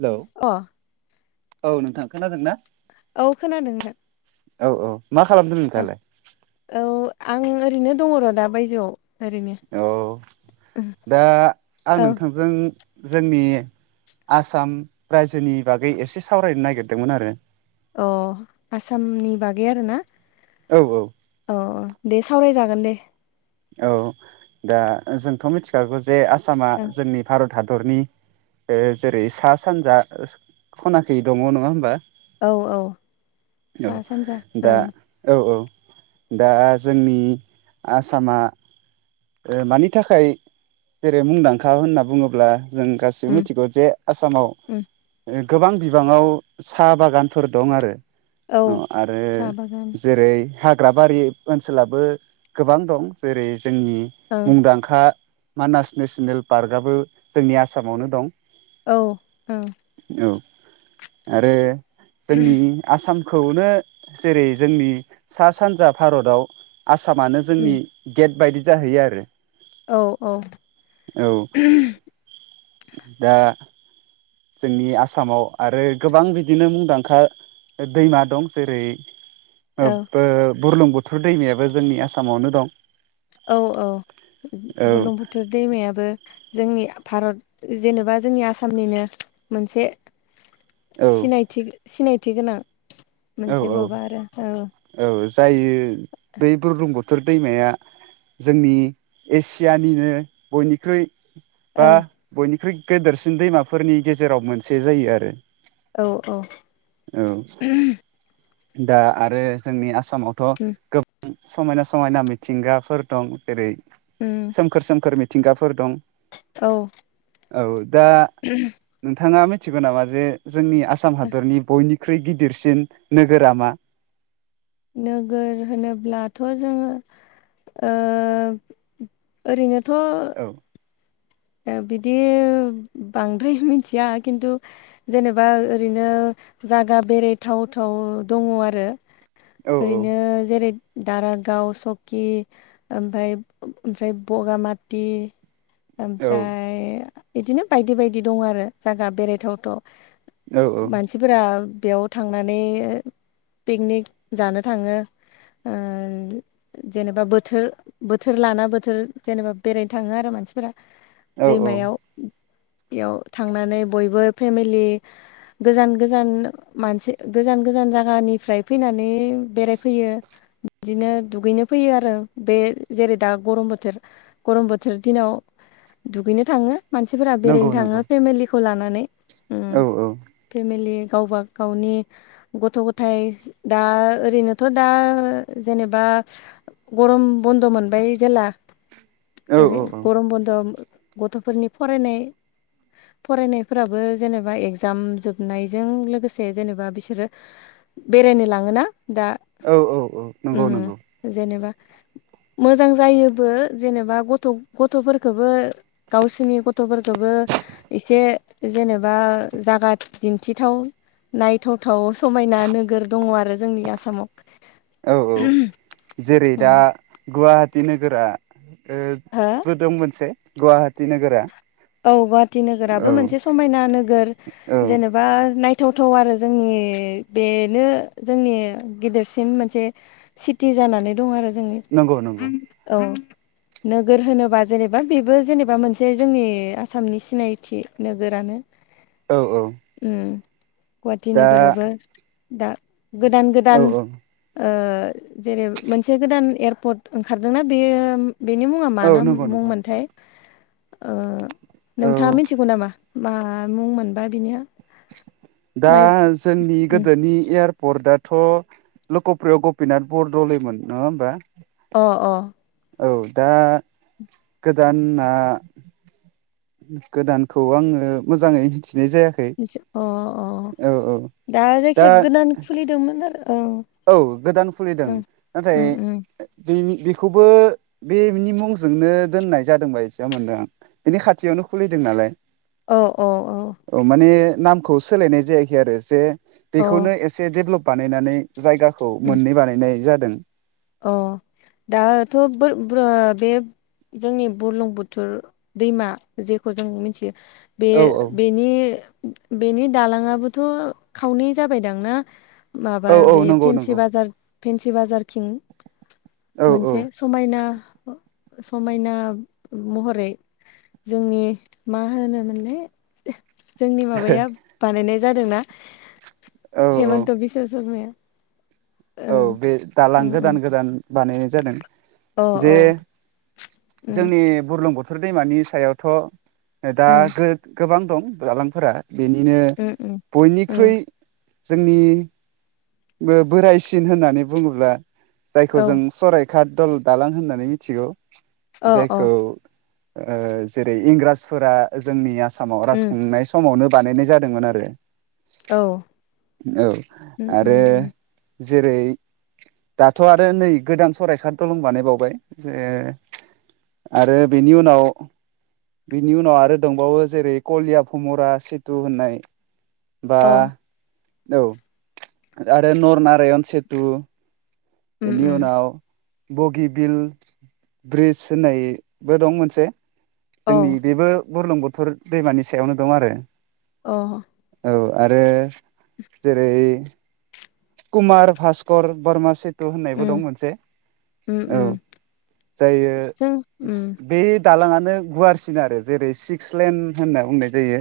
Hello अ औ नोंथां खोनादोंना औ खोनादों नोंथां औ औ मा खालामदों नोंथाङालाय? औ आं ओरैनो दङ र' दा बायजोआव ओरैनो औ दा आं औ नोंथांजों जोंनि आसाम रायजोनि बागै एसे सावरायनो नागिरदोंमोन आरो अह आसामनि बागै आरोना औ औ अह दे सावरायजागोन दे औ दा जोंथ' मिथिखागौ जे आसामा ओं जोंनि भारत हादरनि जेरै सा सानजा खनाखै दङ नङा होमबा औ औ सा औ सानजा दा ओं औ औ दा जोंनि आसामा मानि थाखाय जेरै मुंदांखा होनना बुङोब्ला जों गासिबो उम मिथिगौ जे आसामाव उम ओ गोबां बिबाङाव साहा बागानफोर दं आरो औ अ आरो साहा बागान जेरै हाग्राबारि ओनसोलाबो गोबां दं जेरै जोंनि ओं मुंदांखा मानास नेसनेल पार्कआबो जोंनि आसामावनो दं औ औ औ आरो जोंनि आसाम खौनो जेरै जोंनि सा सानजा भारताव आसामानो उम जोंनि गेट बायदि जाहैयो आरो औ औ औ दा जोंनि आसामाव आरो गोबां बिदिनो मुंदांखा दैमा दं जेरै औ बुरलुं बुथुर दैमायाबो जोंनि आसामावनो दं औ औ औ बुरलुंबुथुर दैमायाबो जोंनि भारत जेनेबा जोंनि आसामनिनो मोनसे औ सिनायथि सिनायथि गोनां औ मोनसे माबा आरो औ औ जायो बै बुरलुंबुथुर थुर दैमाया जोंनि एसियानिनो बयनिख्रुइ औ बा बयनिख्रुइ गेदेरसिन दैमाफोरनि गेजेराव मोनसे जायो आरो औ औ औ दा आरो जोंनि आसामावथ' उम गोबां समायना समायना मिथिंगाफोर दं जेरै उम सोमखोर सोमखोर मिथिंगाफोर दं औ औ दा नोंथाङा मिथिगौ नामा जे जोंनि आसाम हादरनि बयनिख्रुइ गिदिरसिन नोगोरा मा नोगोर होनोब्लाथ' जोङो ओ ओरैनोथ' औ बिदि बांद्राय मिथिया खिन्थु जेनेबा ओरैनो जायगा बेरायथाव थाव दङ आरो औ औ ओरैनो जेरै दारागाव सकि ओमफ्राय ओमफ्राय बगामाथि औ ओमफ्राय बिदिनो बायदि बायदि दं आरो जायगा बेरायथावथाव औ मानसिफोरा बेयाव थांनानै पिकनिक जानो थाङो ओ जेनेबा बोथोर बोथोर लाना बोथोर जेनेबा बेरायनो थाङो आरो मानसिफोरा औ औ दैमायाव बेयाव थांनानै बयबो फेमिलि गोजान गोजान मानसि गोजान गोजान जायगानिफ्राय फैनानै बेरायफैयो। बिदिनो दुगैनो फैयो आरो बे जेरै दा गरम बोथोर गरम बोथोर दिनाव दुगैनो थाङो मानसिफोरा नंगौ बेरायनो नंगौ थाङो फेमिलिखौ लानानै। उम औ औ फेमिलि गावबा गावनि गथ' गथाय दा ओरैनोथ' दा जेनेबा गरम बन्द मोनबाय जेला औ ओरै गरम बन ओम गथ'फोरनि फरायनाय फरायनायफोराबो जेनेबा एगजाम जोबनायजों लोगोसे जेनेबा बिसोरो बेरायनो लाङोना दा औ औ औ नंगौ नंगौ मम जेनेबा मोजां जायोबो जेनेबा गथ' गथ'फोर खोबो गावसोरनि गथ'फोरखौबो एसे जेनेबा जागा दिन्थिथाव नायथावथाव समायना नोगोर दङ आरो जोंनि आसामाव औ औ जेरै हो दा गुवाहाटी नोगोरा ओ बो दं मोनसे गुवाहाटि नोगोरा औ गुवाहाटि औ नोगोराबो मोनसे समायना नोगोर औ जेनेबा नाय थावथाव आरो जोंनि बेनो जोंनि गिदिरसिन मोनसे सिटि जानानै दं आरो जोंनि नंगौ नंगौ औ नोगोर होनोबा जेनेबा बेबो जेनेबा मोनसे जोंनि आसामनि सिनायथि नोगोरानो औ औ उम गुवाहाटि दा नोगोरावबो दा गोदान औ गोदान औ ओ जेरै मोनसे गोदान एयारपर्ट ओंखारदोंना बे बेनि मुङा मा औ ना नंगौ नंगौ मुंमोनथाय ओ औ नोंथाङा मिथिगौ नामा? मा मुंमोनबा बिनिया दा माइ जोंनि उम गोदोनि एयार पर्ट दाथ' लक'प्रिय' गपिनाथ बरदलैमोन नङा होमबा अ अ औ दा गोदाना गोदानखौ आङो मोजाङै मिथि मिथि अ अ औ दा जायखिया दा गोदान खुलिदोंमोन आरो औ औ गोदान खुलिदों ओं नाथाय उम उम बेनि बेखौबो बेनि मुंजोंनो दोननाय जादों बायदि मोनदों आं बेनि खाथियावनो खुलिदों नालाय औ औ औ नामखौ सोलायनाय जायाखै आरो जे औ बेखौनो एसे डेभ्लप बानायनानै जायगाखौ उम मोननै बानायनाय जादों। अ दाथ' बोर ब्रु बे जोंनि बुरलुंबुथुर दैमा जेखौ जों मिथियो बे औ औ बेनि बेनि दालांयाबोथ' खावनै जाबाय दांना। माबा औ औ बे नंगौ फेनसि नंगौ बाजार फेनसि बाजारथिं औ औ मोनसे समायना समायना महरै जोंनि मा होनोमोनलाय जोंनि माबाया बानायनाय जादोंना औ औ हेमन्त बिस्वशर्माया। औ बे दालां ओं गोदान ओं गोदान बानायनाय जादों। अ जे औ उम जोंनि बुरलुंबु थुर दैमानि सायावथ' दा उम गोबां दं दालांफोरा बेनिनो उम उम उम बयनिख्रुइ जोंनि बोराइ सिन होननानै बुङोब्ला जायखौ औ जों सरायघाट दालां होननानै मिथिगौ। औ औ जायखौ जेरै इंराजफोरा जोंनि आसाम आसामाव राज उम खुंनाय समावनो बानायनाय जादोंमोन आरो। औ औ उम आरो उम उम जेरै - दाथ' आरो नै गोदान सरायघाट दलं बानाय बावबाय जे ओ। आरो बेनि उनाव बिनि उनाव आरो दंबावो जेरै कलिया भमरा सेतु होननाय बा अ औ आरो नरनारायण सेतु। उम एनि उम उनाव बगि बिल ब्रिज होननाय-बो दं मोनसे। औ जोंनि बेबो बुरलुंबुथुर दैमानि सायावनो दं आरो। अ औ आरो जेरै कुमार भास्कर बरमासेत होननायबो दं उम मोनसे उम औ उम जायो जों उम बेद दालांआनो गुवारसिन आरो जेरै सिक्स लेन होनना बुंनाय जायो।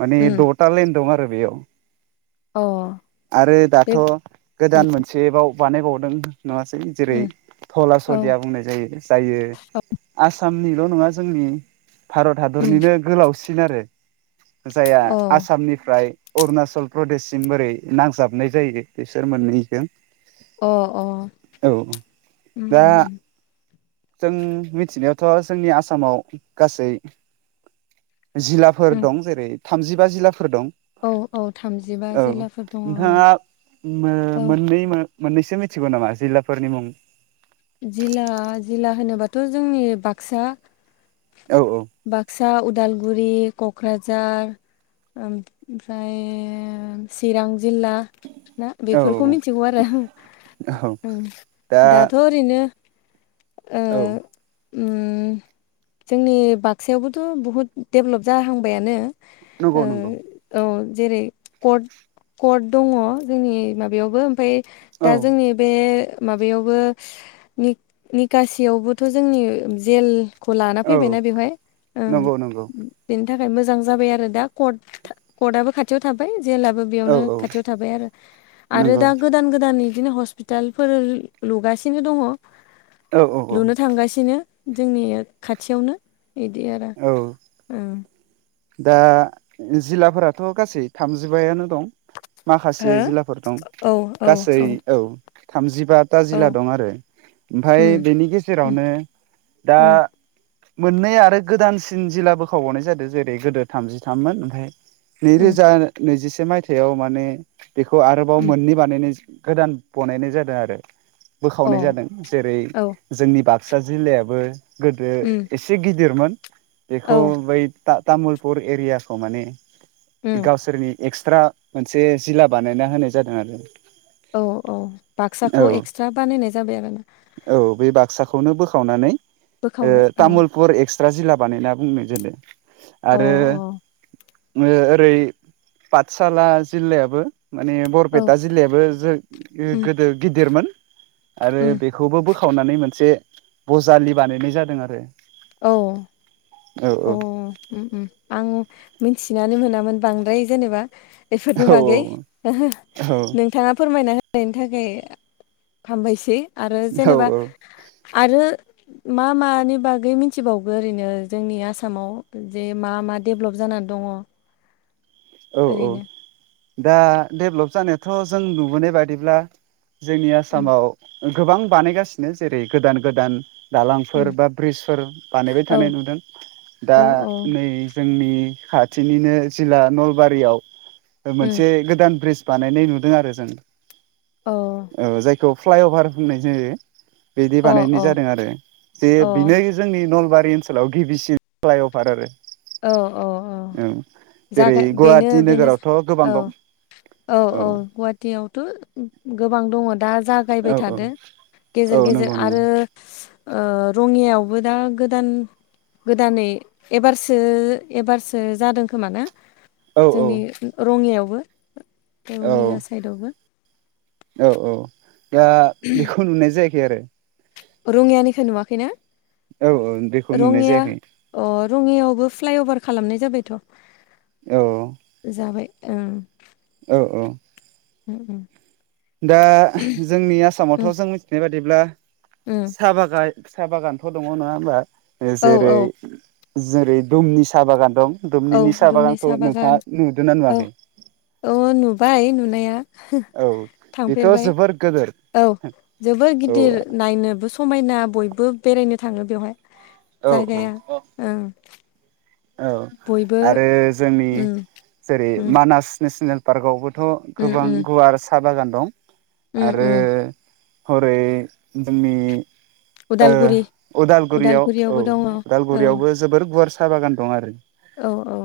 माने उम द'ता लाइन दं आरो बेयाव अ आरो दा बे गोदान मोनसे बाव बानायबावदों। नङासै जेरै उम थला औ सदिया बुंनाय जायो जायो आसाम। निल' नङा जोंनि भारत उम हादरनिनो गोलावसिन आरो। जायहा अ आसामनिफ्राय अरुणाचल प्रदेशसिम बोरै नांजाबनाय जायो। बिसोर मोननैजों। अ अ औ ओम दा ओम। जों मिथिनायावथ' जोंनि आसामाव गासै जिल्लाफोर उम दं जेरै थामजिबा जिल्लाफोर दं। औ औ थामजिबा जिल्लाफोर दङ औ। ओ औ मोननै मोननैसो मिथिगौ नामा जिल्लाफोरनि मुं जिल्ला जिल्ला होनोबाथ' जोंनि बाक्सा। औ बाक्सा उदालग उदालगुरि क'क्राझार ओमफ्रायो चिरां। जिल्ला ना औ बेफोरखौ मिथिगौ आरो होम। औ ओम दा दाथ' ओरैनो। ओ औ ओम जोंनि बाग बाक्सायावबोथ' बुहुद डेभलप जाहांबायानो नंगौ नंगौ ओ अह। जेरै कट कर्ट दङ जोंनि माबायावबो ओमफाय जो औ दा जोंनि बे माबायावबो निक निकासियावबोथ' जोंनि जेल खौ लाना औ फैबायना बेवहाय। नंगौ नंगौ। नि थाखाय मोजां जाबाय आरो दा कद-कदआबो खाथियाव थाबाय। जेलाबो औ बेयावनो औ खाथियाव थाबाय आरो आरो नंगौ दा गोदान गोदाननि। बिदिनो हस्पिटालफोर लुगासिनो दङ औ औ औ लुनो थांगासिनो। जोंनि खाथियावनो इदि आरो औ ओ। दा जिल्लाफोराथ' गासै थामजिबायानो। दं माखासे हो जिला फोर दं औ औ गासै औ थामजिब ता ता औ जिला दं आरो ओमफाय उम बेनि उम गेजेरावनो दा उम मोननैया आरो गोदानसिन जिला बोखावबावनाय जादों जेरै गोदो थामजिथाममोन ओमफाय। उम नैरोजा नैजिसे मायथाइयाव माने बेखौ आरोबाव उम मोननै बानायनाय ज। गोदान बनायनाय जादों आरो बोखावनाय जादों अ जेरै औ जोंनि बाग। बाक्सा जिल्लायाबो गोदो उम इसे गिदिरमोन। औ बेखौ बै ता-तामुलपुर एरियाखौ माने उम गावसोरनि। एक्सट्रा मोनसे जिला बानायना होनाय जादों आरो। औ औ बाक्साखौ औ एक्सट्रा बानायनाय जाबाय आरो। खौनो बोखावनानै ओ औ तामुलपुर एक्सट्रा जिल्ला बानायना बुंनो जादो अ आरो ओ ओरै पाठसाला जिल्लायाबो माने औ बरपेटा जिल्लायाबो जो उम गोदो गिदिरमोन आरो उम बेखौबो बोखावनानै मोनसे बजालि बानायनाय जादों आरो औ औ औ उम उम आं मिथिनानै मोनामोन बांद्राय जेनेबा बेफोरनि औ बागै औ नोंथाङा फोरमायना हो नायनि थाखाय हामबायसै आरो औ जेनेबा औ आरो मा मानि बागै मिथिबावगो ओरैनो जोंनि आसामाव जे मा मा डेभेलप जाना दङ औ औ ओरैनो दा डेभेलप जानायाथ' जों नुुबोनाय बादिब्ला जोंनि उम आसामाव गोबां बानायगासिनो जेरै गोदान गोदान दालांफोर उम बा ब्रिजफोर बानायबाय औ थानाय नुदों दा औ औ नै जोंनि खाथिनिनो जिल्ला नलबारियाव उम मोनसे गोदान ब्रिज बानायनाय नुदों आरो जों औ औ जायखौ फ्लाइअभार होननाय जायो बिदि अ बानायनाय जादों आरो जे अ बिनो जोंनि नलबार रि ओनसोलाव गिबिसिन फ्लाइअभार आरो औ औ औ जेरै जागाय बेनो गुवाहाटि बेनो नोगोरावथ' गोबां दं औ औ औ गुवाहाटीयावथ' गोबां दङ दा औ जागायबाय औ थादो औ गेजेर गेजेर नंगौ नंगौ आरो ओ रङियावबो दा गोदान गोदानै एबारसो सो एबारसो जादों खोमा ना औ औ जोंनि रङियायावबो औ रङिया साइदआवबो औ औ दा बेखौ नुनाय जायाखै आरो रङियानिखो नुवाखैना औ औ बेखौ नुनाय रङिया जायाखै अ रङियाव बो फ्लाइअभार खालामनाय जाबायथ' औ जाबाय ओं औ औ उम उम दा जोंनि आसामावथ' उम जों मिथिनाय बादिब्ला उम साहा बागाय साहा बागानफोर' दङ नङा होमबा औ जेरै औ जेरै दुमनि सा बागान दं औ दुमनिनि साहा दुमनि बागानखौ सा नोंथाङा बागान नुदोंना औ नुवाखै औ नुबाय नुनाया औ बेथ' थांफेरबाय जोबोर गोदोर औ जोबोर औ गिदिर नायनोबो स समायना बयबो बेरायनो थाङो बेयावहाय औ जायगाया ओं औ बयबो आरो जोंनि उम जेरै उम मानास नेसनेल पार्कआवबो थ' उम गोबां उम गुवार सा बागान दं उम आरो उम हरै जोंनि ओ उदालगुरि उदालगुरियाव औ उदालगुरियावबो दङ उदालगुरियावबो जोबोर गुवारस सा बागान दं आरो औ औ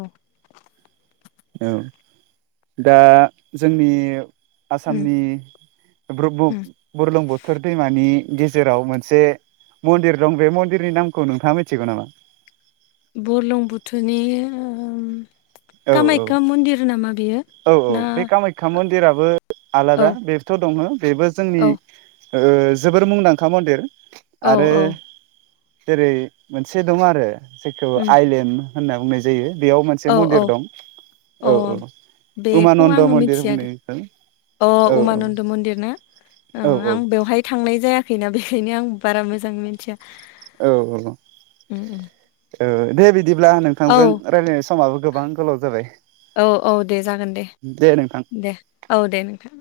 औ दा जोंनि उम आसामनि बुरबु उम बुरलुंबुथुर दैमानि गेजेराव मोनसे मन्दिर दं बे मन्दिरनि नामखौ नोंथाङा मिथिगौ नामा उम औ औ कामाख्या मन्दिर नामा बेयो ना दिराबो औ आलादा बेथ' दङो बेबो जोंनि औ ओ जोबोर मुंदांखा मन्दिर औ आरो औ जेरै मोनसे दं आरो जेखौ उम आइलेण्ड होनना बुंनाय जायो बेयाव मोनसे औ मन्दिर औ दं अ औ औ बेखौ उमानन्द आङो मन्दिर मिथिया बुंनो दो बेखौ अ औ उमानन्द मन्दिर ना ओंखौ औ आं बेवहाय थांनाय जायाखैना बेखायनो आं बारा मोजां मिथिया औ औ ओ उम उम दे बिदि दिब्ला औ नोंथांजों रायलायनाय समाबो गोबां गोलाव जाबाय औ औ दे जागोन दे दे औ दे नोंथां